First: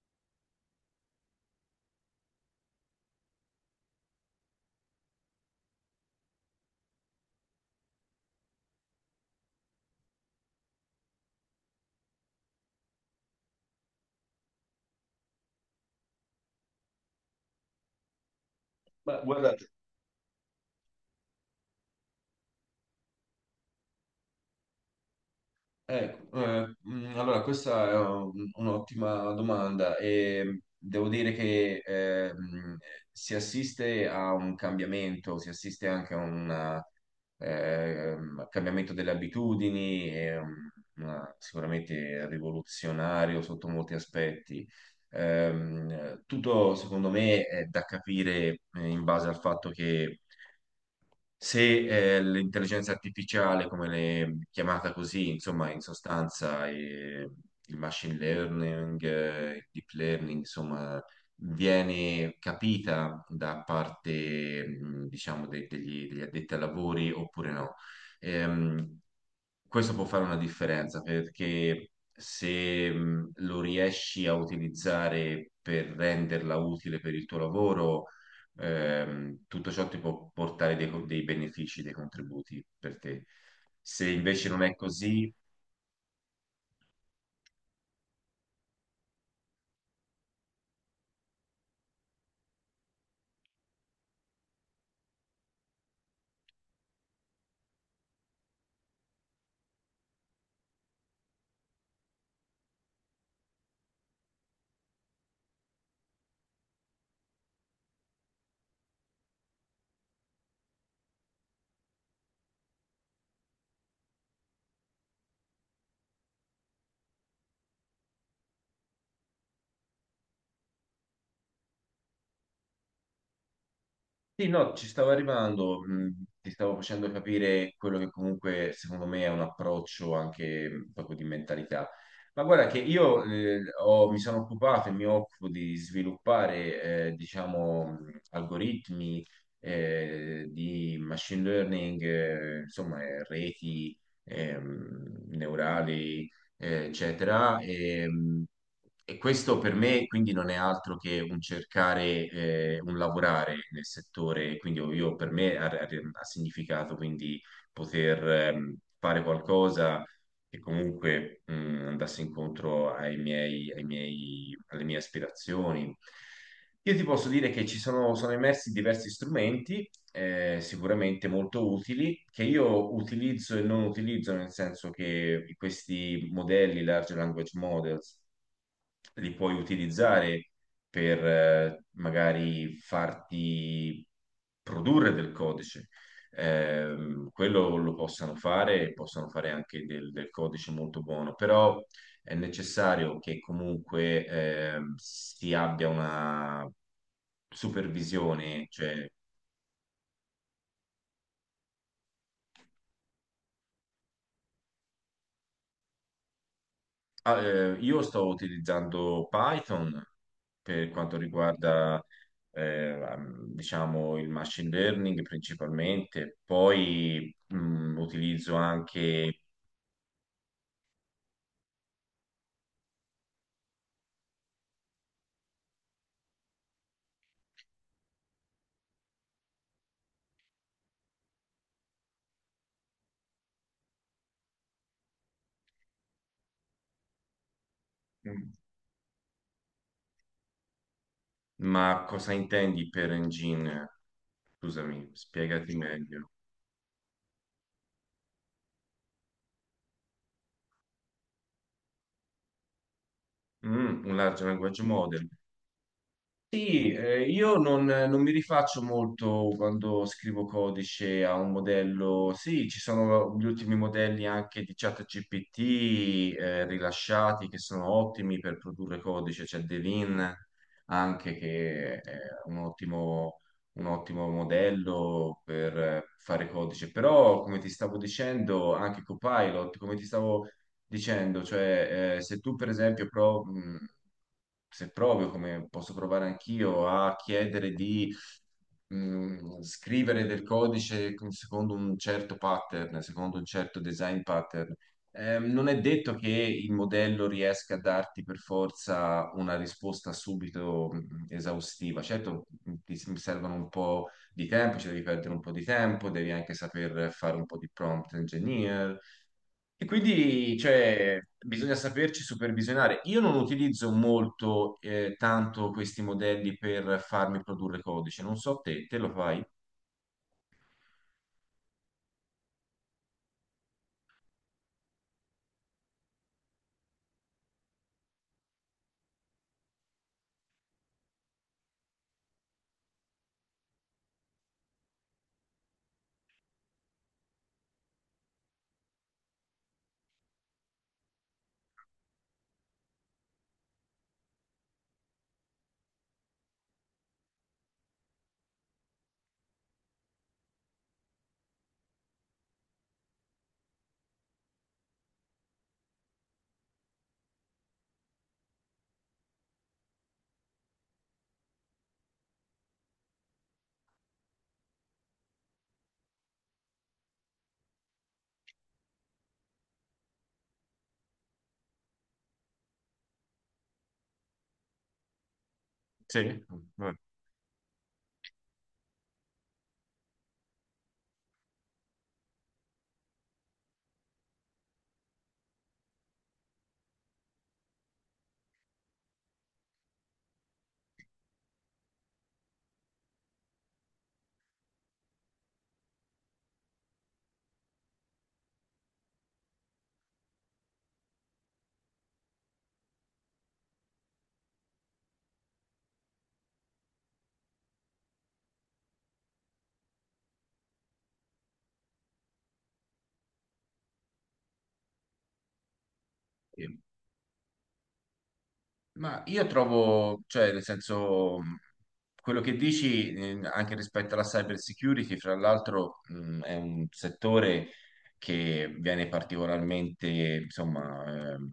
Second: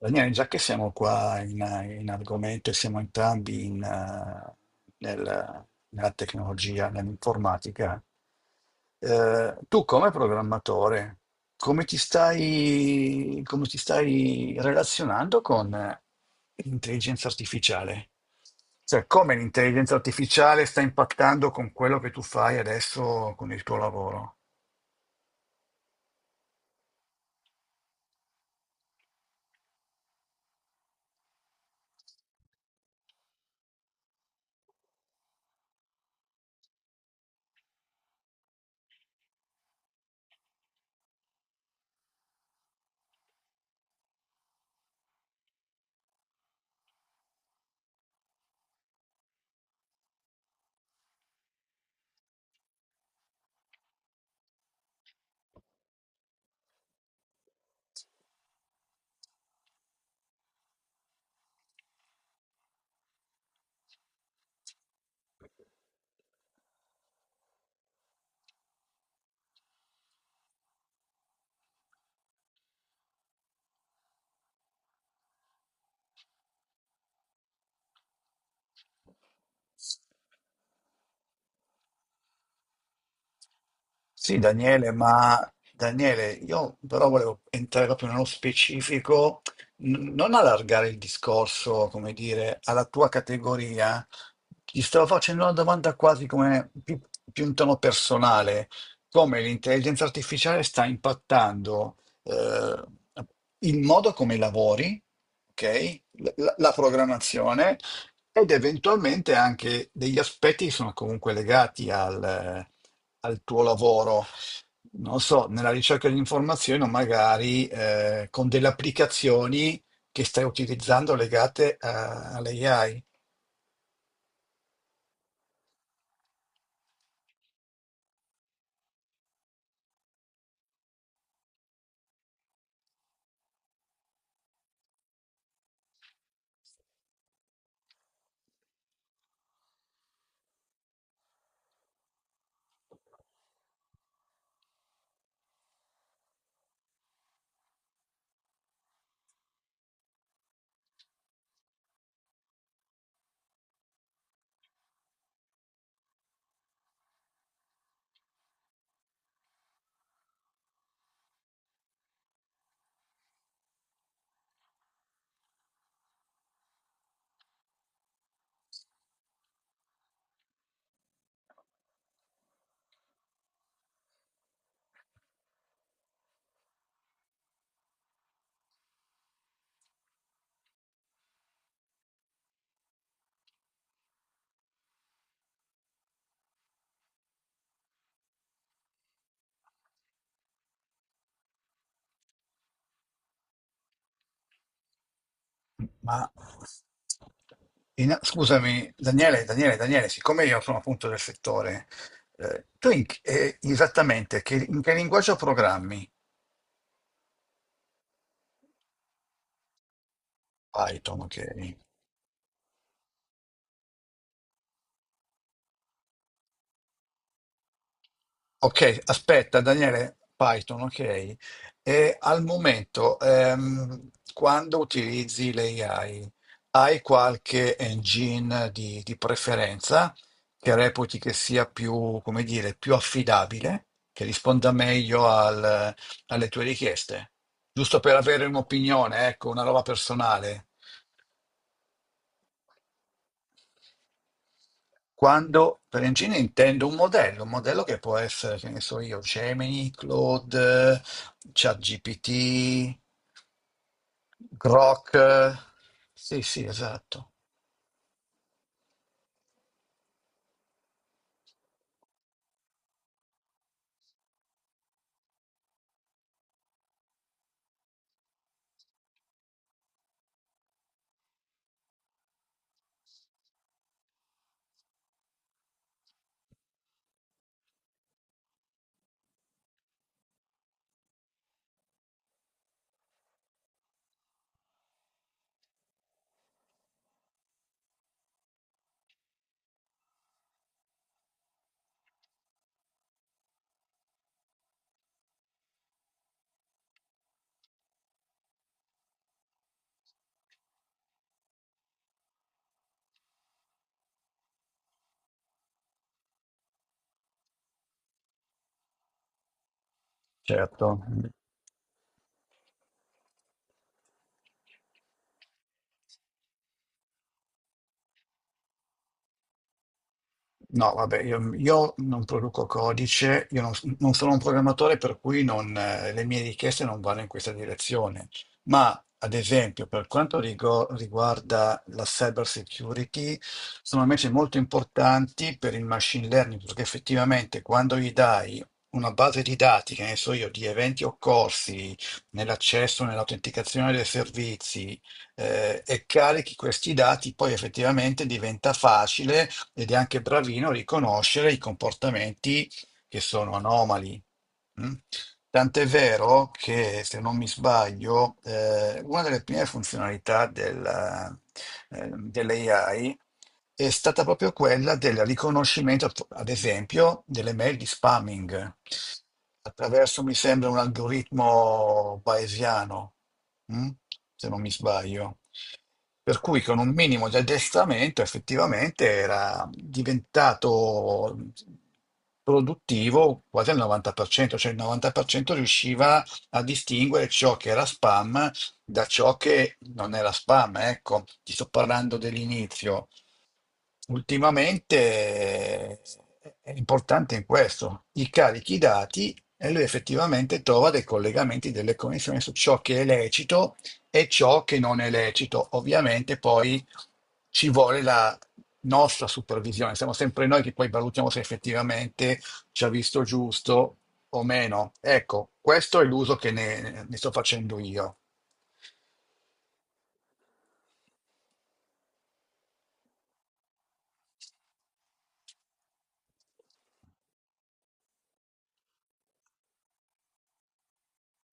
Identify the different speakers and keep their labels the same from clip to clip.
Speaker 1: Daniele, già che siamo qua in argomento e siamo entrambi in nella tecnologia, nell'informatica, tu come programmatore, come ti stai relazionando con l'intelligenza artificiale? Cioè,
Speaker 2: Beh,
Speaker 1: come
Speaker 2: guardate,
Speaker 1: l'intelligenza artificiale sta impattando con quello che tu fai adesso con il tuo lavoro?
Speaker 2: ecco, allora questa è un'ottima domanda e devo dire che si assiste a un cambiamento, si assiste anche a un cambiamento delle abitudini, e, sicuramente rivoluzionario sotto molti aspetti. Tutto secondo me è da capire in base al fatto che se l'intelligenza artificiale, come l'è chiamata così, insomma, in sostanza il machine learning, il deep learning, insomma, viene capita da parte, diciamo, degli addetti ai lavori oppure no. Ehm, Questo può fare una differenza perché se lo riesci a utilizzare per renderla utile per il tuo lavoro, tutto ciò ti può portare dei benefici, dei contributi per te. Se
Speaker 1: Sì,
Speaker 2: invece non è
Speaker 1: Daniele,
Speaker 2: così,
Speaker 1: ma Daniele, io però volevo entrare proprio nello specifico, non allargare il discorso, come dire, alla tua categoria. Ti stavo facendo una domanda più in tono personale, come l'intelligenza artificiale sta impattando eh, il modo come lavori, ok? La programmazione ed eventualmente anche degli aspetti che sono comunque legati al tuo lavoro. Non so, nella ricerca di informazioni o magari con delle applicazioni che stai utilizzando legate all'AI.
Speaker 2: sì, no, ci stavo arrivando, ti stavo facendo capire quello che comunque secondo me è un approccio anche proprio di mentalità. Ma guarda che io mi sono occupato e mi occupo di sviluppare, diciamo, algoritmi di machine learning, insomma, reti neurali, eccetera. E questo per me quindi non è altro che un cercare, un lavorare nel settore, quindi io, per me ha significato quindi poter fare qualcosa che comunque andasse incontro ai miei, alle mie aspirazioni. Io ti posso dire che sono emersi diversi strumenti sicuramente molto utili, che io utilizzo e non utilizzo, nel senso che questi modelli, large language models, li puoi utilizzare per magari farti produrre del codice. Quello lo possano fare, possono fare anche del codice molto buono, però è necessario che comunque si abbia
Speaker 1: Ma
Speaker 2: una supervisione,
Speaker 1: scusami,
Speaker 2: cioè.
Speaker 1: Daniele, siccome io sono appunto del settore, esattamente in che linguaggio programmi?
Speaker 2: Ah, io sto utilizzando Python per quanto
Speaker 1: Python, ok.
Speaker 2: riguarda, eh, diciamo, il machine learning principalmente, poi utilizzo
Speaker 1: Ok,
Speaker 2: anche...
Speaker 1: aspetta Daniele, Python, ok. E al momento, quando utilizzi l'AI, hai qualche engine di preferenza che reputi che sia più, come dire, più affidabile, che risponda meglio alle tue richieste? Giusto per avere
Speaker 2: Mm,
Speaker 1: un'opinione, ecco, una roba personale.
Speaker 2: ma cosa intendi per engine? Scusami, spiegati
Speaker 1: Quando per
Speaker 2: meglio.
Speaker 1: engine intendo un modello che può essere, che ne so io, Gemini, Claude, ChatGPT,
Speaker 2: Mm, un large language
Speaker 1: Grok.
Speaker 2: model.
Speaker 1: Sì, sì,
Speaker 2: Sì,
Speaker 1: esatto.
Speaker 2: io non mi rifaccio molto quando scrivo codice a un modello. Sì, ci sono gli ultimi modelli anche di ChatGPT rilasciati che sono ottimi per produrre codice. C'è Devin anche che è un ottimo, un ottimo modello per fare codice. Però, come ti stavo dicendo, anche Copilot, come ti stavo dicendo, cioè se tu per esempio se provi, come posso provare anch'io, a chiedere di scrivere del codice secondo un certo pattern, secondo un certo design pattern, non è detto che il modello riesca a darti per forza una risposta subito esaustiva. Certo, ti servono un po' di tempo, ci devi perdere un po' di tempo, devi anche saper fare un po' di prompt engineer, e quindi
Speaker 1: Certo.
Speaker 2: cioè, bisogna saperci supervisionare. Io non utilizzo molto tanto questi modelli per farmi produrre codice, non so te, te lo fai?
Speaker 1: No, vabbè, io non produco codice, io non, non sono un programmatore, per cui non, le mie richieste non vanno in questa direzione. Ma, ad esempio, per quanto riguarda la cyber security, sono invece molto importanti per il machine learning, perché effettivamente quando gli dai una base di dati, che ne so io, di eventi occorsi nell'accesso, nell'autenticazione dei servizi, e carichi questi dati, poi effettivamente diventa facile ed è anche bravino a riconoscere i comportamenti che sono anomali. Mm? Tant'è vero che, se non mi sbaglio, una delle prime funzionalità dell'AI è stata proprio quella del riconoscimento, ad esempio, delle mail di spamming attraverso, mi sembra, un algoritmo bayesiano, mm? Se non mi sbaglio. Per
Speaker 2: Sì,
Speaker 1: cui con un
Speaker 2: vabbè.
Speaker 1: minimo di addestramento effettivamente era diventato produttivo quasi al 90%, cioè il 90% riusciva a distinguere ciò che era spam da ciò che non era spam. Ecco, ti sto parlando dell'inizio. Ultimamente è importante in questo, gli carichi i dati e lui effettivamente trova dei collegamenti, delle connessioni su ciò che è lecito e ciò che non è lecito. Ovviamente poi ci vuole la nostra supervisione, siamo sempre noi che poi valutiamo se effettivamente ci ha visto giusto o meno. Ecco, questo è l'uso che ne sto facendo io.
Speaker 2: Ma io trovo, cioè, nel senso, quello che dici, anche rispetto alla cyber security, fra l'altro, è un settore che viene particolarmente, insomma,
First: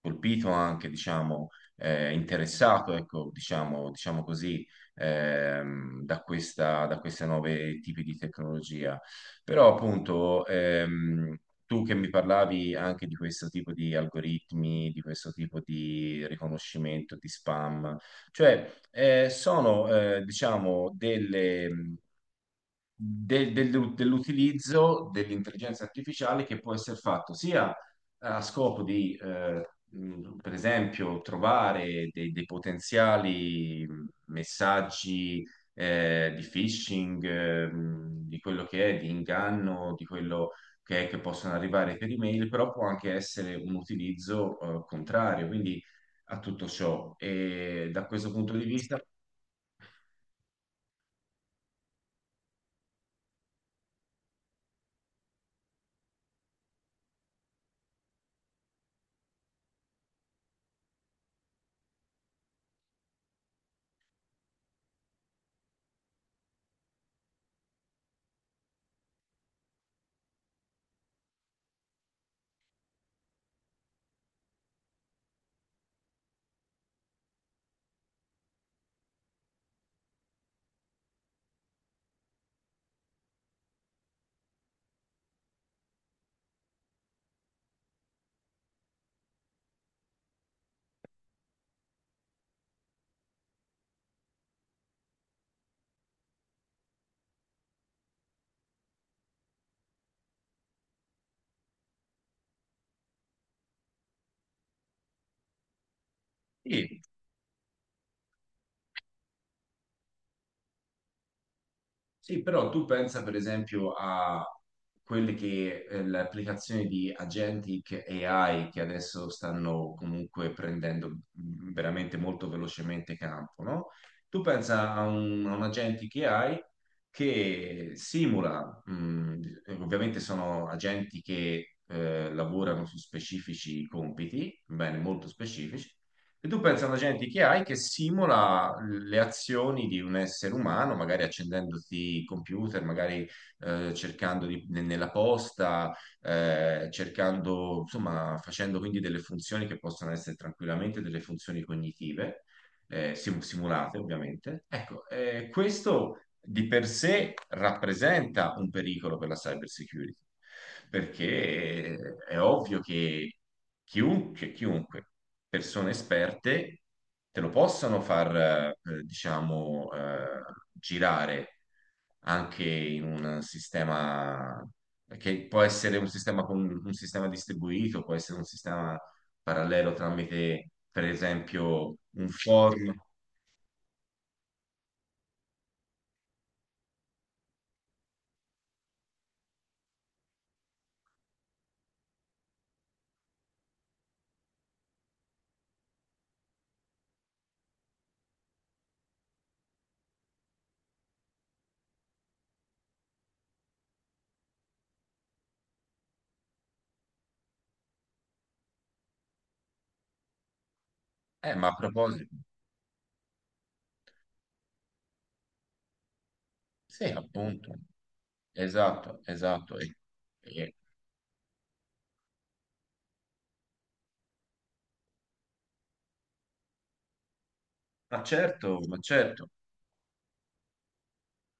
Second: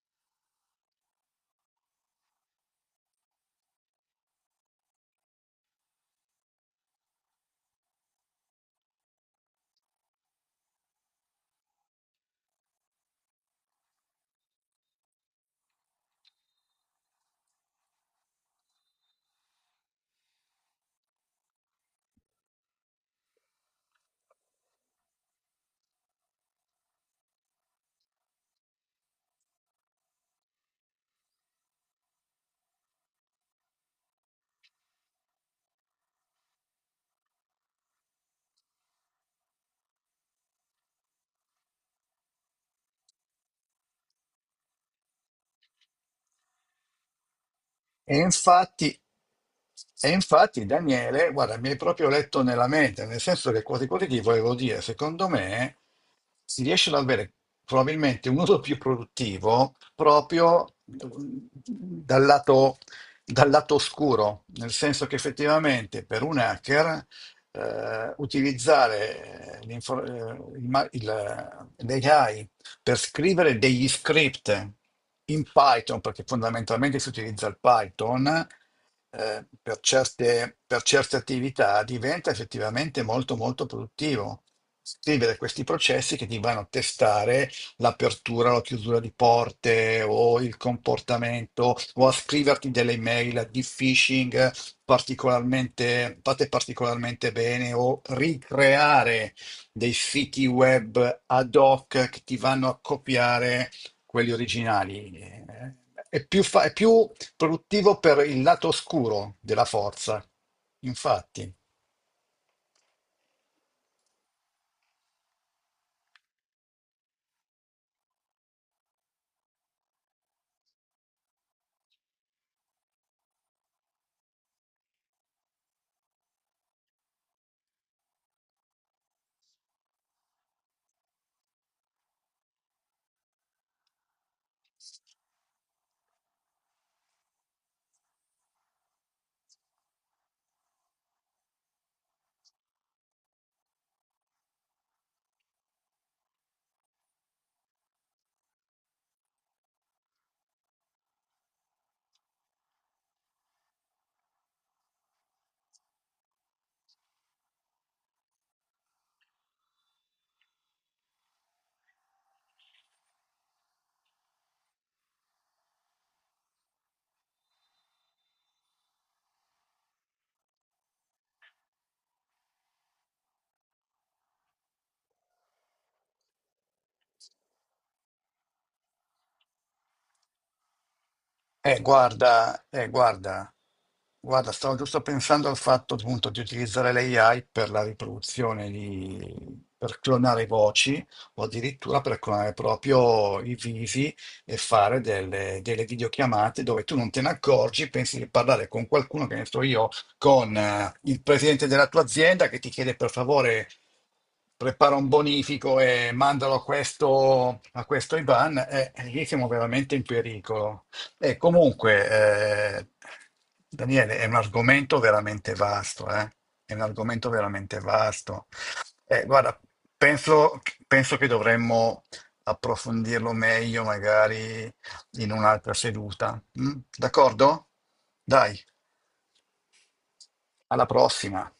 Speaker 2: colpito anche, diciamo, interessato, ecco, diciamo, diciamo così, da questa, da queste nuove tipi di tecnologia. Però, appunto, tu che mi parlavi anche di questo tipo di algoritmi, di questo tipo di riconoscimento di spam, cioè sono diciamo delle, dell'utilizzo dell'intelligenza artificiale che può essere fatto sia a scopo di, per esempio, trovare dei potenziali messaggi di phishing, di quello che è, di inganno, di quello, ok, che possono arrivare per email, però può anche essere un utilizzo contrario, quindi a tutto ciò. E da
Speaker 1: E
Speaker 2: questo punto di
Speaker 1: infatti
Speaker 2: vista,
Speaker 1: E infatti Daniele, guarda, mi hai proprio letto nella mente, nel senso che quasi quasi ti volevo dire, secondo me si riesce ad avere probabilmente un uso più produttivo proprio dal lato oscuro, nel senso che effettivamente per un hacker utilizzare l'ai per scrivere degli script in Python, perché fondamentalmente si utilizza il Python, per per certe attività diventa effettivamente molto molto produttivo. Scrivere questi processi che ti vanno a testare l'apertura o la chiusura di porte o il comportamento o a scriverti delle email di phishing fatte particolarmente bene o ricreare dei siti web ad hoc che ti vanno a copiare quelli originali. È
Speaker 2: sì,
Speaker 1: più produttivo per il lato oscuro della forza, infatti.
Speaker 2: sì, però tu pensa per esempio a quelle che le applicazioni di agentic AI che adesso stanno comunque prendendo veramente molto velocemente campo, no? Tu pensa a a un agentic AI che simula, ovviamente sono agenti che lavorano su specifici compiti, bene, molto specifici, e tu pensi alla gente che hai che simula le azioni di un essere umano, magari accendendoti il computer, magari cercando nella posta, cercando, insomma, facendo quindi delle funzioni che possono essere tranquillamente delle funzioni cognitive simulate ovviamente. Ecco, questo di per sé rappresenta un pericolo per la cyber security, perché è ovvio che chiunque, persone esperte, te lo possano far, diciamo, girare anche in un sistema che può essere un sistema, un sistema distribuito, può essere un sistema parallelo tramite, per
Speaker 1: Eh,
Speaker 2: esempio, un
Speaker 1: guarda, eh,
Speaker 2: forum.
Speaker 1: guarda, guarda, stavo giusto pensando al fatto appunto di utilizzare l'AI per la riproduzione di, per clonare voci o addirittura per clonare proprio i visi e fare delle videochiamate dove tu non te ne accorgi, pensi di parlare con qualcuno, che ne so io, con il presidente della tua azienda che ti chiede per favore prepara un bonifico e mandalo a questo Ivan, lì siamo veramente in pericolo. E
Speaker 2: Ma a proposito,
Speaker 1: comunque, eh, Daniele, è un argomento veramente vasto, eh? È un
Speaker 2: sì,
Speaker 1: argomento
Speaker 2: appunto,
Speaker 1: veramente vasto.
Speaker 2: esatto,
Speaker 1: Eh, guarda,
Speaker 2: esatto.
Speaker 1: penso,
Speaker 2: E-
Speaker 1: penso che dovremmo approfondirlo meglio, magari in un'altra seduta. Mm? D'accordo?
Speaker 2: ma
Speaker 1: Dai,
Speaker 2: certo, ma certo.
Speaker 1: alla prossima.